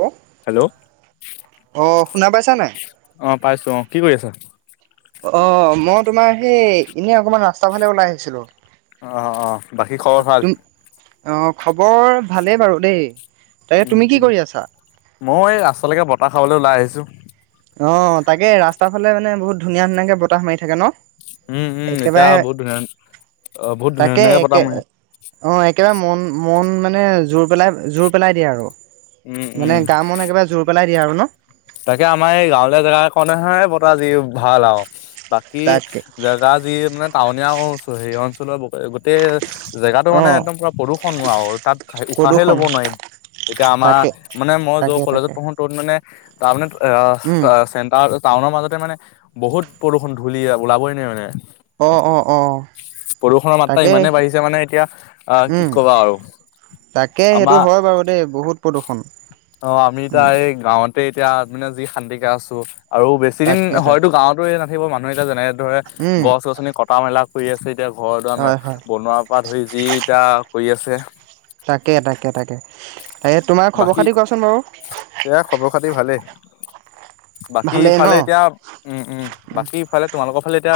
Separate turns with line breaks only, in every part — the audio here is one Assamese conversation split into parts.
অ
হেল্ল',
শুনা পাইছা নাই?
অ, ' পাইছো অ' কি কৰি আছা
অ' মই তোমাৰ সেই এনে অকমান ৰাস্তা ফালে ওলাই আহিছিলো
অ', অ'', বাকী খবৰ ভাল
তুম অ, ' খবৰ ভালেই বাৰু দেই তাকে
উম
তুমি কি
উম
কৰি আছা?
মই এই ৰাস্তালেকে বতাহ খাবলেকে ওলাই আহিছো।
অ', তাকে ৰাস্তাৰ ফালে মানে বহুত ধুনীয়া ধুনীয়াকে বতাহ মাৰি থাকে ন
উম, উম এতিয়া
একেবাৰে
বহুত ধুনীয়া, বহুত ধুনীয়া
তাকে
ধুনীয়াকে বতাহ
একে
মাৰে
অ', একেবাৰে মন, মন মানে
উম
মানে
উম
গা মন একেবাৰে জোৰ পেলাই দিয়ে আৰু ন
তাকে আমাৰ এই গাঁৱলীয়া জেগাকনহে বতাহ জি ভাল আৰু বাকী
তাকে
জেগা যি মানে টাউনীয়া হি অঞ্চল গোটেই জেগাতটো
অ
মানে একদম পুৰা প্ৰদূষণ হোৱা হ'ল
প্ৰদূষণ
তাত তেতিয়া আমাৰ
তাকে
মানে মই যত
তাকে
কলেজত
তাকে
পঢ়ো তত মানে তাৰমানে আ
উম
চেণ্টাৰত টাউনৰ মাজতে মানে বহুত প্ৰদূষণ ধূলি ওলাবই নোৱাৰি মানে
অ, ' অ, ' অ',।
প্ৰদূষণৰ মাত্ৰা
তাকে
ইমানেই বাঢ়িছে মানে এতিয়া আ কি
উম
কবা আৰু
তাকে সেইটো
আমাৰ
হয় বাৰু দেই বহুত প্ৰদূষণ
অ', আমি এতিয়া
উম
এই গাঁৱত আমি এতিয়া মানে যি শান্তিকে আছো আৰু বেছি দিন
তাকে
হয়তো
তাকে
গাঁৱতো এই নাথাকিব মানুহ এতিয়া যেনে দৰে
উম
গছ- গছনি কটা মেলা কৰি আছে এতিয়া ঘৰ দুৱাৰ
হয় হয়
বনোৱাৰ পৰা ধৰি যি এতিয়া কৰি আছে
তাকে, তাকে, তাকে। তাকে তোমাৰ খবৰ
বাকী
খাতি কোৱাচোন বাৰু
এয়া খবৰ খাতি ভালেই। বাকী
ভালেই ন
ইফালে এতিয়া উম, উম বাকী ইফালে তোমালোকৰ ফালে এতিয়া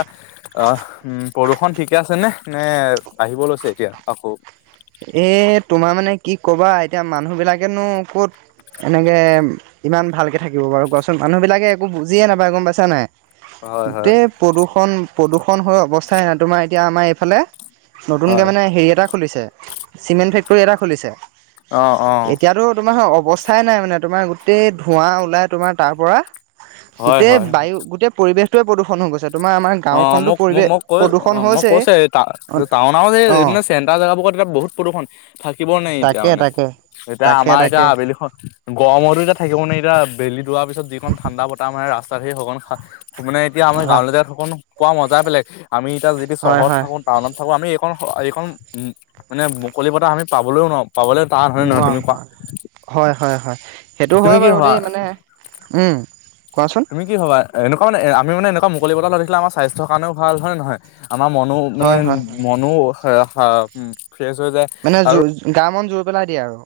আহ উ প্ৰদূষণ ঠিকে আছে নে, নে আহিব লৈছে এতিয়া আকৌ।
এ, তোমাৰ মানে কি কবা এতিয়া মানুহ বিলাকেনো ক'ত সেনেকে ইমান ভালকে থাকিব বাৰু কোৱাছোন মানুহবিলাকে একো বুজিয়ে নাপায় গম পাইছা নাই
হয় হয়
গোটেই প্ৰদূষণ প্ৰদূষণ হৈ অৱস্থাই নাই তোমাৰ এতিয়া আমাৰ এইফালে নতুনকে
হয়
মানে হেৰি এটা খুলিছে চিমেণ্ট ফেক্টৰী এটা খুলিছে
অ অ
এতিয়াতো তোমাৰ অ অৱস্থাই নাই মানে তোমাৰ গোটেই ধোঁৱা ওলাই তোমাৰ তাৰ পৰা
হয়
গোটেই
হয়
বায়ু গোটেই পৰিৱেশটোয়ে প্ৰদূষণ হৈ গৈছে তোমাৰ আমাৰ
অ, '
গাঁওখনতো
মোক মোক,
পৰিৱেশ
মোক কৈ অ,
প্ৰদূষণ
' মোক
হৈছেই
কৈছে ডাঙৰ, ডাঙৰ
অ
চেণ্টাৰ জেগাবোৰত বহুত প্ৰদূৰষণ থাকিব নাই এতিয়া
তাকে
মানে।
তাকে
এতিয়া
তাকে
আমাৰ এতিয়া
তাকে
আবেলিখন গৰমতো এতিয়া থাকিব নোৱাৰি এতিয়া বেলিত দোৱাৰ পিছত যিখন ঠাণ্ডা বতাহ মাৰে ৰাস্তাত সেই সঘন খ মানে এতিয়া আমাৰ
হয়
গাৱলৈ [unintelligible] পোৱা মজাই বেলেগ আমি এতিয়া যি টি
হয়
চহৰত
হয়
থাকো টাউনত থাকো আমি এইখন এইখন মানে মুকলি বতাহ আমি পাবলৈও নোৱাৰো পাবলৈ টান হয় নহয়
নোৱাৰ
তুমি কোৱা
নোৱাৰো হয় -হয়- হয় সেইটো
তুমি
হয়
কি
বাৰু
ভাবা
দেই মানে উম কোৱাচোন
তুমি কি ভাবা, এনেকুৱা মানে আমি এনেকুৱা মুকলি বতাহ লৈ থাকিলে আমাৰ স্বাস্থ্য কাৰণেও ভাল হয়নে নহয়? আমাৰ মনো মানে
হয় হয় হয়
মনো ফ্ৰেছ হৈ যায়
মানে জ
আৰু
গা মন জুৰ পেলাই দিয়ে আৰু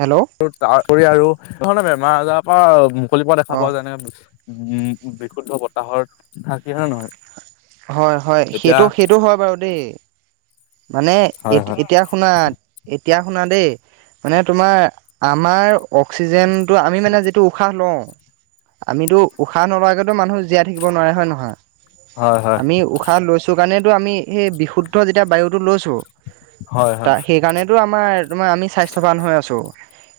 হেল্ল'
আৰু তাৰ উপৰি আৰু বিভিন্ন ধৰণৰ বেমাৰ আজাৰৰ পৰা মুকলি পৰা
অ
দেখা পাওঁ যেনে উম বিশুদ্ধ বতাহৰ থাকি‌ হয় নহয়
হয়- হয়
এতিয়া
সেইটো সেইটো হয় বাৰু দেই মানে এ
হয়, হয়,
এতিয়া শুনা এতিয়া শুনা দেই মানে তোমাৰ আমাৰ অক্সিজেনটো আমি মানে যিটো উশাহ লওঁ আমিতো উশাহ নোলোৱাকৈতো মানুহ জীয়াই থাকিব নোৱাৰে হয় নহয়
হয়, হয়,
আমি উশাহ লৈছো কাৰণেতো আমি সেই বিশুদ্ধ যেতিয়া বায়ু লৈছোঁ।
হয়, হয়,
সেইকাৰণেটো‌ আমাৰ আমাৰ আমি স্বাস্থ্যৱান হৈ আছোঁ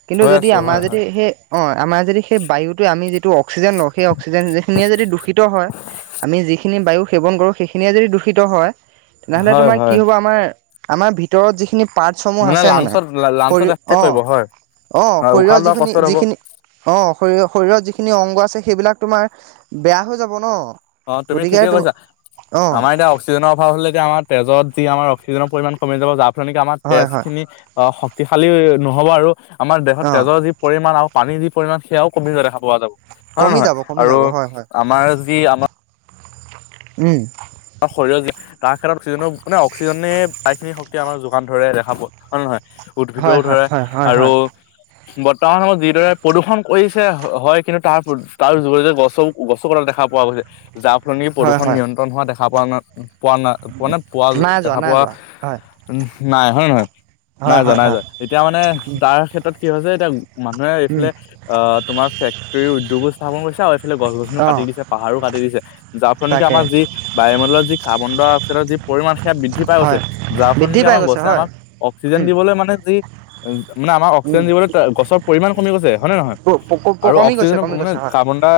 কিন্তু
হৈ
যদি
আছো
আমাৰ
হয়, হয়,
যদি সেই অ', আমাৰ যদি সেই বায়ুটোৱে আমি যিটো অক্সিজেন লওঁ সেই অক্সিজেন যিখিনিয়ে যদি দূষিত হয় আমি যিখিনি বায়ু সেৱন কৰোঁ সেইখিনিয়ে যদি দূষিত হয় তেনেহ'লে
হয়-
তোমাৰ কি
হয়
হ'ব আমাৰ আমাৰ ভিতৰত যিখিনি পাৰ্টচসমূহ আছে মানে
লাংচত লাংচত
শৰী
এফেক্ট কৰিব
অ',
হয়,
অ',
হয় উশাহ
শৰীৰৰ
লোৱা
যিখিনি
কষ্টত হ'ব।
যিখিনি অ', শৰ শৰীৰৰ যিখিনি অংগ আছে সেইবিলাক তোমাৰ বেয়া হৈ যাব ন
অ', তুমি
গতিকে
ঠিকে
তুম
কৈছা
অ
আমাৰ এতিয়া অক্সিজেনৰ অভাৱ হলে এতিয়া আমাৰ তেজত যি আমাৰ অক্সিজেনৰ পৰিমাণ কমি যাব যাৰ ফল নেকি আমাৰ
হয় হয়
তেজখিনি শক্তিশালী নহ'ব আৰু আমাৰ দেহত
অ
তেজৰ যি পৰিমাণ আৰু পানীৰ যি পৰিমাণ সেয়াও কমি যোৱা দেখা পোৱা যাব। হয়নে
কমি
নহয়
যাব কমি
আৰু
যাব হয় হয়
আমাৰ যি আমাৰ
উম
আমাৰ শৰীৰৰ তাৰ ক্ষেতত অক্সিজেনৰ মানে অক্সিজেনে প্ৰায়খিনি শক্তিয়ে আমাৰ যোগান ধৰে দেখা পোৱা হয়নে নহয়। উদ্ভিদেও
হয় হয়
ধৰে
হয় হয়
আৰু
হয়
বৰ্তমান সময়ত যিদৰে প্ৰদূষণ কৰিছে হয় কিন্তু তাৰ -তাৰ যোগেদি গছ গছ [unintelligible] দেখা পোৱা গৈছে যাৰ ফলনি
হয়
প্ৰদূষণ
হয়
নিয়ন্ত্ৰণ হোৱা দেখা পোৱা নাই পোৱা নাই পোৱানে পোৱা
নাই যোৱা
দেখা
নাই
পোৱা
যোৱা হয়
উফ নাই হয়নে নহয় নাই
হয়
যোৱা
হয়
নাই
হয়
যোৱা এতিয়া মানে তাৰ ক্ষেত্ৰত কি হৈছে এতিয়া মানুহে
উম
এইফালে অ', তোমাৰ ফেক্টৰী উদ্যোগো স্থাপন কৰিছে সেইফালে গছ- গছনিও কাটি
অঁ
দিছে পাহাৰো কাটি দিছে যাৰ ফলত নেকি
তাকে
আমাৰ যি বায়ুমণ্ডলত যি কাৰ্বন-ডাই-অক্সাইডৰ যি পৰিমাণ সেয়া বৃদ্ধি পাই গৈছে,
হয়
যাৰ ফলত
বৃদ্ধি
নেকি
পাই
আমাৰ
গৈছে
গছে
হয়
আমাক অক্সিজেন
উম
দিবলৈ মানে যি মানে আমাক
উম
অক্সিজেন দিবলৈ গছৰ পৰিমামান কমি গৈছে হয় নে নহয়? আৰু
কমি গৈছে
অক্সিজেনৰ
কমি
মানে
গৈছে হয়
কাৰ্বন -ডাই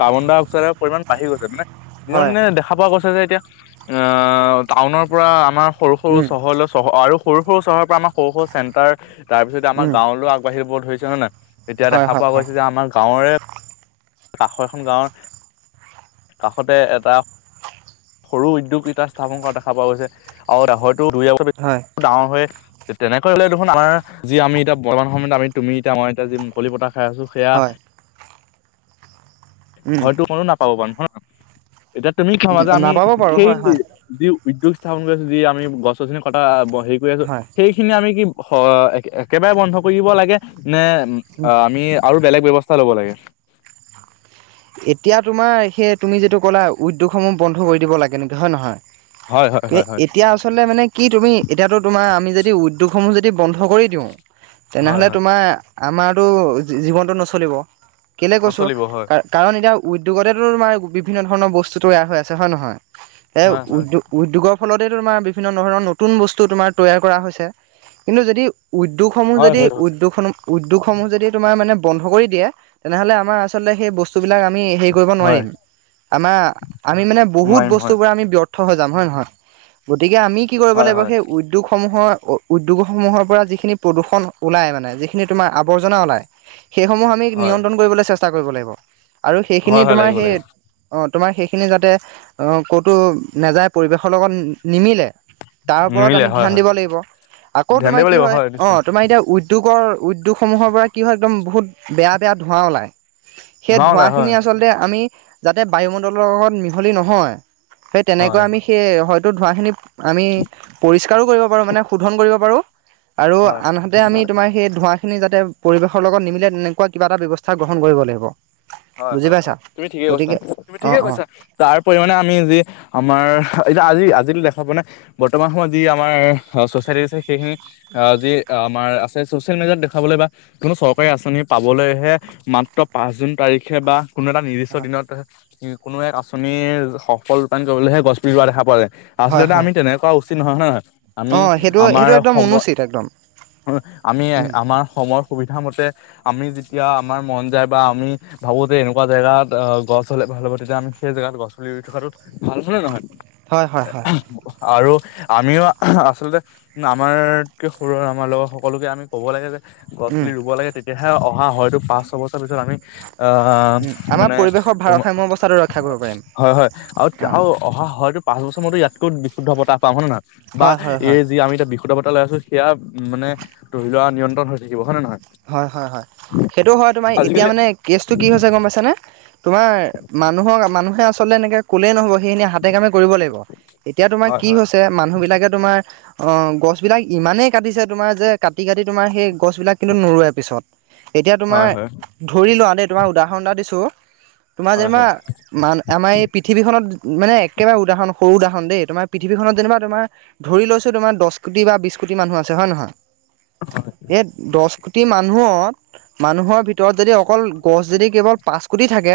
কাৰ্বন- ডাই কাৰ্বন-ডাই-অক্সাইডৰ পৰিমাণ বাঢ়ি গৈছে মানে দিনক
হয়
দিনে দেখা পোৱা গৈছে যে এতিয়া অ', টাউনৰ পৰা আমাৰ সৰু সৰু
উম
চহৰলৈ চ আৰু সৰু সৰু চহৰ পৰা আমাৰ সৰু সৰু চেন্টাৰ, তাৰ পিছতে আমাৰ
উম
গাঁৱলৈ আগবাঢ়িব ধৰিছে হয়নে এতিয়া
হয়
দেখা
হয়
পোৱা
হয়
গৈছে যে আমাৰ গাঁৱৰে কাষৰ এখন গাঁৱৰ কাষতে এটা সৰু উদ্যোগগিটা স্থাপন কৰা দেখা পোৱা গৈছে আৰু ডাঙৰ দুই এবিধ
হয়
ডাঙৰ হৈ তেনেকৈ হ'লে দেখোন আমাৰ যি আমি এতিয়া বৰ্তমান সময়ত আমি তুমি এতিয়া মই এতিয়া যি মুকলি বতাহ খাই আছোঁ সেয়া
হয় উম
হয়তো ময়ো নাপাব পাৰো হয়নে এতিয়া তুমি ভাবা যে আমি
নাপাব বাৰু
সেই
হয় হয়
দি উদ্যোগ স্থাপন কৰি আছো যি আমি গছ-গছনি চিনি কটা হেৰি কৰি আছো
হয়
সেইখিনি আমি কি অ একেবাৰে বন্ধ কৰিব লাগে নে
উম
আমি আৰু বেলেগ ব্যৱস্থা ল'ব লাগে
এতিয়া তোমাৰ সেই তুমি যিটো ক'লা উদ্যোগসমূহ বন্ধ কৰি দিব লাগে নেকি হয় নহয়
হয় হয়
কি
হয় হয়।
এতিয়া আচলতে মানে কি তুমি এতিয়াতটো তোমাৰ আমি যদি উদ্যোগসমূহ যদি যদি বন্ধ কৰি দিওঁ
হয়
তেনেহ'লে
হয়
তোমাৰ আমাৰতো জীৱনটো নচলিব কেলে কৈছো
নচলিব হয়
কাৰণ এতিয়া উদ্যোগতেতো তোমাৰ বিভিন্ন ধৰণৰ বস্তু তৈয়াৰ হৈ আছে হয় নহয় এ
হয় হয়
উদ্য উদ্যোগক ফলতে তোমাৰ বিভিন্ন ধৰণৰ নতুন বস্তু তোমাৰ তৈয়াৰ কৰা হৈছে কিন্তু যদি উদ্যোগসমূহ
হয়
যদি
হয়
উদ্যোগসমূহ উদ্যোগসমূহ যদি তোমাৰ মানে বন্ধ কৰি দিয়ে তেনেহলে আমাৰ আচলতে সেই বসু ব অ হৈ যাম
হয় নোৱাৰিম হয়
হয়ে নহয় গতিকে আমি কি কৰিব
হয়
লাগিব
হয়
সেই উদ্যোগসমূহৰ উদ্যোগসমূহৰ পৰা যিখিনি প্ৰদূষণ ওলাই মানে যিখিনি তোমাৰ আৱৰ্জনা ওলায় সেইসমূহ আমি
হয়
নিয়ন্ত্ৰণ কৰিবলৈ চেষ্টা কৰিব লাগিব আৰু সেইখিনি
হয় হয়
তোমাৰ
লাগিব
সেই
লাগিব
অ তোমাৰ সেইখিনি যাতে ক'তো নাযায় পৰিৱেশৰ লগত নিমিলে তাৰ ওপৰত
নিমিলে
আমি
হয়
ধ্যান
হয়
দিব লাগিব আকৌ
ধ্যান
তোমাৰ
দিব
কি
লাগিব
হয় অ
নিশ্চয়
তোমাৰ এতিয়া উদ্যোগৰ উদ্যোগসমূহৰ পৰা কি হয় একদম বহুত বেয়া বেয়া ধোঁৱা ওলায় সেই
ধোঁৱা ওলাই
ধোঁৱাখিনি
হয়
আচলতে আমি যাতে বায়ুমণ্ডলৰ লগত মিহলি নহয় সেই তেনেকুৱা
হয়
আমি সেই হয় টো ধোৱ খিনি আমি পৰিষ্কাৰো কৰিব পাৰো মানে শোধন কৰিব পাৰো আৰু
হয়
আনহাতে আমি তোমাৰ সেই ধোঁৱা খিনি যাতে পৰিৱেশৰ লগত নিমিলে তেনেকুৱা কিবা এটা ব্যৱস্থা গ্ৰহণ কৰিব লাগিব
হয়
বুজি
হয়
পাইছা
হয় তুমি ঠিকেই কৈছা
গতিকে
তুমি
অঁ
ঠিকে
অঁ
কৈছা তাৰ পৰিমমানে আমি যি আমাৰ এতিয়া আজি যি দেখা পোৱা নাই বৰ্তমান সময়ত যি আমাৰ চচাইটি আছে সেইখিনি যি আমাৰ আছে চচিয়েল মিডিয়াত দেখাবলৈ বা কোনো চৰকাৰী আঁচনি পাবলৈহে মাত্ৰ পাঁচজন তাৰিখে বা কোনো এটা নিৰ্দিষ্ট দিনত য কোনো এক আঁচনিৰ সফল ৰূপায়ণ কৰিবলৈহে গছপুলি ৰোৱা দেখা পোৱা যায়
হয়
আচলতে
হয়
আমি তেনেকুৱা উচিত নহয় হয়ে নহয় আমি
অঁ সেইটো
আমাৰ
সেইটো একদম
সময়
অনুচিত একদম
আমি
উম
আমাৰ সমৰ সুবিধামতে আমি যেতিয়া আমাৰ মন যায় বা আমি ভাবোতে এনেকা জাগাত গছ হলে ভাল হ'ব তেতিয়া আমি সেই জেগাত গছ চুলিি থকাটোো ভাল আ নে নহয়
হয় হয় হয়
আৰু আমিও আচলতে আমাৰকে সৰু আমাৰ লগৰ সকলোকে আমি কব লাগে যে গছ
উম
পুলি ৰুব লাগে তেতিয়াহে অহা হয়তো পাঁচ ছয় বছৰ পিছত আমি অ
উম আমাৰ
মানে
পৰিৱেশৰ
তমাৰ
ভাৰসাম্য অৱস্থাটো ৰক্ষা কৰিব পাৰিম
হয় হয় আৰু
অঁ
আৰু অহা হয়তো প অসমত ইয়াতকৈ বিশুদ্ধ বতাহ পা হয় নে নহয় বা
হয় হয় হয়
এই যি আমি এটা বিশুদ্ধ বতা লৈ আছো সেয়া উ মানে ধৰি লোৱা নিয়ন্ত্ৰণ হৈ থাকিব হয় ন নে নহয়
হয় হয় হয় সেইটো হয় তোমাৰ এতিয়া
আজিকালি
মানে কেচটো কি হৈছে গম পাইছ নে তোমাৰ মানুহক মানুহে আচলতে এনেকে কলেই নহব সেইখিনি হাতে কামে কৰিব লাগিব এতিয়া তোমাৰ
হয়
কি
হয়
হৈছে মানুহ বিলাকে তোমাৰ অ গছ বিিলাক ইমানেই কাটিছে তোমাৰ যে কাটি কাটি তোমাৰ সেই গছ বিিলাক কিন্তু নোৰোৱে পিছত এতিয়া তোমাৰ
হয় হয়
ধৰি লোৱা দেই তোমাৰ উদাহৰণ এটা দিছো তোমাৰ যেনিবা
হয়
মান আমাৰ এই পৃথিৱীখনত মানে একেবাৰে উদাহৰণ সৰু দাহখন দেই তোমাৰ পৃথিৱীখনত যেনিবা তোমাৰ ধৰি লৈছো তোমাৰ দহ কোটি বা বিশ কোটি মানুহ আছে হয় নহয় এ দহ মান মানুহৰ ভিতৰত যদি অকল গছ যদি কেৱল পচ কোি থাকে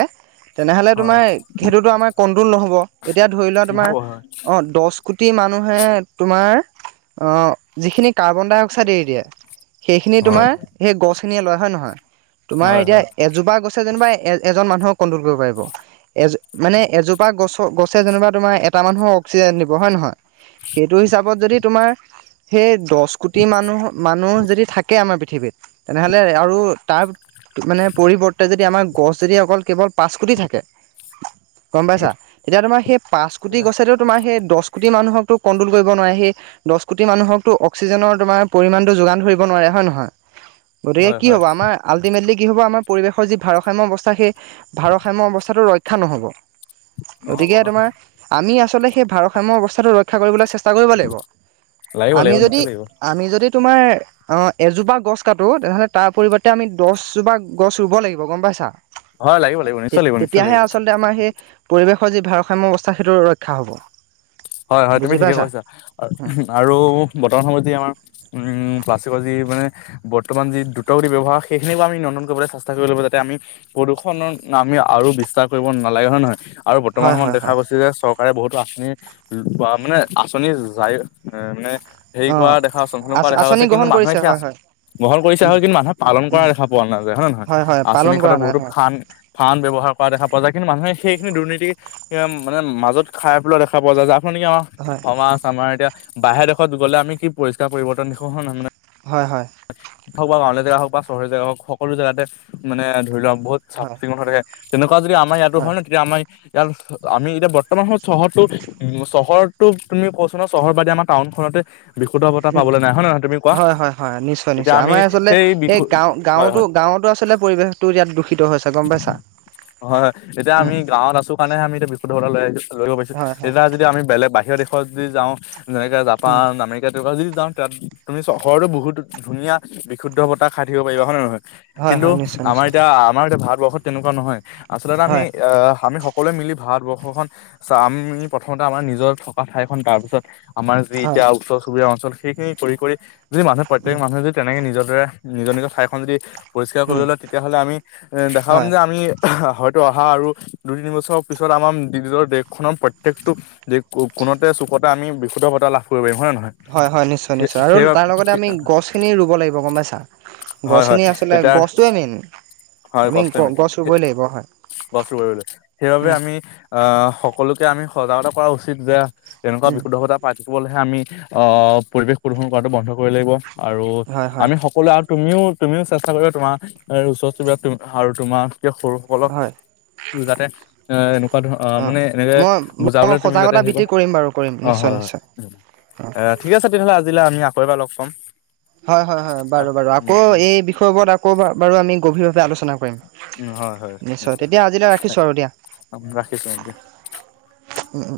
তেনেহ'লে
হয় হয় হয়
তোমাৰ সেইটোতো আমাৰ কণ্ট্ৰল নহ'ব এতিয়া ধৰি লোৱা তোমাৰ
নহ'ব হয়
অ দহ কোটি মান মানে তোমাৰ অ যিখিনি কাৰ্বন ডাই অক্সাইড এৰি দিয়া সেইখিনি
হয়
তোমাৰ গছ খিনিয়ে লয় হয় নহয় তোমাৰ
হয়
এতিয়া
হয়
এজোপা গছে যেনিবা এজন মানুহক [unintelligible] ি য ত দহ কোটি মানুহ মানুহ যদি থাকে আমাৰ পৃথিৱীত তেনেহ'লে আৰু তাৰ মানে পৰিৱৰ্তে যদি আমাৰ গছ যদি অকল কেৱল পাঁচ কোটি থাকে গম পাইছা তেতিয়া তোমাৰ সেই পাঁচ কোটি
এয়া
গছে তোমাৰ সেই দহ কোটি মানুহকো কণ্ট্ৰল কৰিব নোৱাৰে সেই দহ কোটি মানুহকতো অক্সিজেনৰ তোমাৰ পৰিমাণটো যোগান ধৰিব নোৱাৰে হয় নহয়
হয়
কি
হয়
হ'ব আাৰ আলদি মেদলি কি হ'ব আমাৰ পৰিৱেশৰ যি ভাৰসাম্যয় অৱস্থা সেই ভাৰসাম্য অৱস্থাটো ৰক্ষা নহ'ব
নহ'ব
গতিকে
হয়
তোমাৰ আমি আচলতে সেই ভাৰসাম্য অৱস্থাটো ৰক্ষা কৰিবলৈ চেষ্টা টা কৰিব লাগিব
লাগিব লাগিব নিশ্চয় লাগিব
গছ কাটো তেনেহ'লে তাৰ পৰিৱৰ্তে আমি দছজোপা গছ ৰুব লাগিব গম পাইছা
হয় লাগিব লাগিব নিশ্চয় লাগিব নিশ্চয়
তেতিয়াহে
লাগিব
আচলতে আমাৰ সেই পৰিৱেশ যি ভাৰসাম্য অৱস্থা সেইটো ৰক্ষা হ'ব
হয় হয় তুমি
বুজি
ঠিকে
পাইছা
কৈছা আৰু বৰ্তমান সময়ত যি আমাৰ উম প্লাষ্টিকৰ যি মানে বৰ্তমান যি দ্ৰুতগতি ব্যৱহাৰ সেইখিনিকো আমি নিয়ন্ত্ৰণ কৰিবলৈ চেষ্টা কৰি লব যাতে আমি প্ৰদূষণৰ আমি আৰু বিশ্বাস কৰিব নালাগে হয় নে নহয় আৰু বৰ্তমান
হয়
সময়ত
হয়
দেখা
হয়
গৈছে যে চৰকাৰে বহুতো আঁচনি বা মানে আঁচনি যায় এ মানে হেৰি কৰা
অ'
দেখা আ হৈছে মুহন কৰা দেখা
আঁচনি
গছে কিন্তু
গ্ৰহণ
মানুহে
কৰিছে
সেয়া
হয়
আছে
হয়।
বল কৰিছে
উম
হয় কিন্তু মানুহে পালন কৰা
উম
দেখা পোৱা নাযায় হয় নে নহয়
হয় পালন
আঁচনিৰ ক্ষেত্ৰ
কৰা নাই
বহুতো
হয়
ফান ফান ব্যৱস্থ কৰা দো যায় কিন্তু সেইখিনি দুৰ্নীতি মানে মাজত খাই পেলোৱা দেখা পোৱা যায় যাৰ ফ নেকি আমাৰ
হয়
সমাজ আমাৰ এতিয়া বাহিৰৰ দেশত গ'লে আমি কি পৰিষ্কাৰ পৰিৱৰ্তন দেখো হ নাৰানে
হয় হয়
হওক বা গাঁৱৰ জোগা হওক বা চহৰ জেগা হওক সকলো জেগাতে মানে ধৰি লোৱাক বহুত চাফ
হয়
চিকুণ হৈ থাকে তেনেকুৱা যদি আমাৰ ইয়াতো হয় ন তেতিয়া আমাৰ ইয়াৰ আমি এতিয়া বৰ্তমান সময়ত চহৰৰতটো উ চহৰৰতো তুমি কছ ন চহৰ বাদে আমাৰ টাউনখনতে বিশুদ্ধ বতা
উম,
পাবলৈ নাই হয় ন ন নহয় তুমি কোৱা
হয়, হয়, হয়, নিশ্চয়
এতিয়া
নিশ্চয়
আমি
আমাৰ আচলতে
সেই
এই
বিশু
গাঁও
হয় হয়
গাঁৱতো গাঁৱতো আল পৰিৱেশতো ইয়াত দূষিত হৈছে গম পাইছা
হয় হয় এতিয়া
উম,
আমি গাঁৱত আছো কাৰণে আমি এতিয়া বিশুদ্ধৱতা লৈ আহছো লৈব পাৰছো
হয়, হয়,
এতিয়া যদি আমি বেলেগ বাহিৰৰ দেশত যদি যাওঁ যেনেকৈ
উম,
জাপান আমেৰিকা তেুৱ যদি যাওঁ তাত তুমি চহৰতো বহুত ধুনীয়া বিশুদ্ধ বতাহ খাই থাকিব পাৰিবা হয় নে নহয়
হয়,
কিন্তু
হয়, নিশ্চয়,
আমাৰ
নিশ্চয়,
এতিয়া আমাৰ এতিয়া ভাল ভাৰবৰত তেনেকুৱা নহয় আচলতে আমি
হয়,
আহ আমি সকলোৱে মিলি ভাত ব খ চ আমি প্ৰথমতে আমাৰ নিজৰ থকা ঠাইখন তাৰপিছত আমাৰ যি
হয়,
এতিয়া ওচৰ চুবুৰীয়া অঞ্চল সেইখিনি কৰি যদি মানুহ প্ৰত্যেক
উম,
মানুহে যদি তেনেকে নিজৰ দৰে নিজৰ নিজৰ ঠাইখন যদি পৰিষ্কাৰ কৰিব
উম,
ললে তেতিয়াহ'লে আমি দেখা পাম
হয়,
যে আমি হয়তো অহা আৰু দুই তিনি বছৰ পিছত আমাৰ নিজৰ দেশখনৰ প্ৰত্যেকটো দেশ ফোনতে চুকত আমি বিশুদ্ধত লাভ কৰিব পাৰিম হয় নে নহয়?
হয় হয় নিশ্চয় নিশ্চয় আৰু
সেই
তাৰ লগতে আমি গছখিনি ৰুব লাগিব গম পাইছা
হয় হয়
গছখিনি আচলতে
এতিয়া
গছটোৱে নিন
হয় কষ্ট মে কষ্ট কৰিব সেইবাবে
উম,
আমি আহ সকলোকে আমি সজাগতা কৰা উচিত যে এনেকুৱা
উম,
বিশুধকতা পাতি শিকিবলৈহে আমি আহ পৰিৱেশ প্ৰদূষন কৰাতো বন্ধ কৰিব লাগিব আৰু
হয়, হয়,
আমি সকলোৱ তুমিও তুমিও চেষ্টা কৰিবা তোমাৰ এ ওচৰ চুবুৰীয়াত আৰু তোমাৰ ক সৰুসকলক
হয়,
যাতে এ এনেকুৱা ধৰ অ মানে এনেকে
মই মই
বুজাবলে তুমি যাতে
সজাগতা
হে
বৃদ্ধি
কৰ
কৰিম বাৰু কৰিম
অ
নিশ্চয়,
হয় হয়
নিশ্চয়।
হয় ঠিক আছে তেতিয়াহ'লে আজিলৈ আমি আকৌ এবাৰ লগ পাম
হয় হয় হয় বাৰু বাৰু
উম
আকৌ
উম
এই বিষয়বোৰত আকৌ বাৰু আমি গভীৰভাৱে আলোচনা কৰিম
উ হয় হয় নিশ্চয়
তেতিয়া আজিলৈ ৰাখিছোঁ আৰু
ৰাখিছোক
উম উম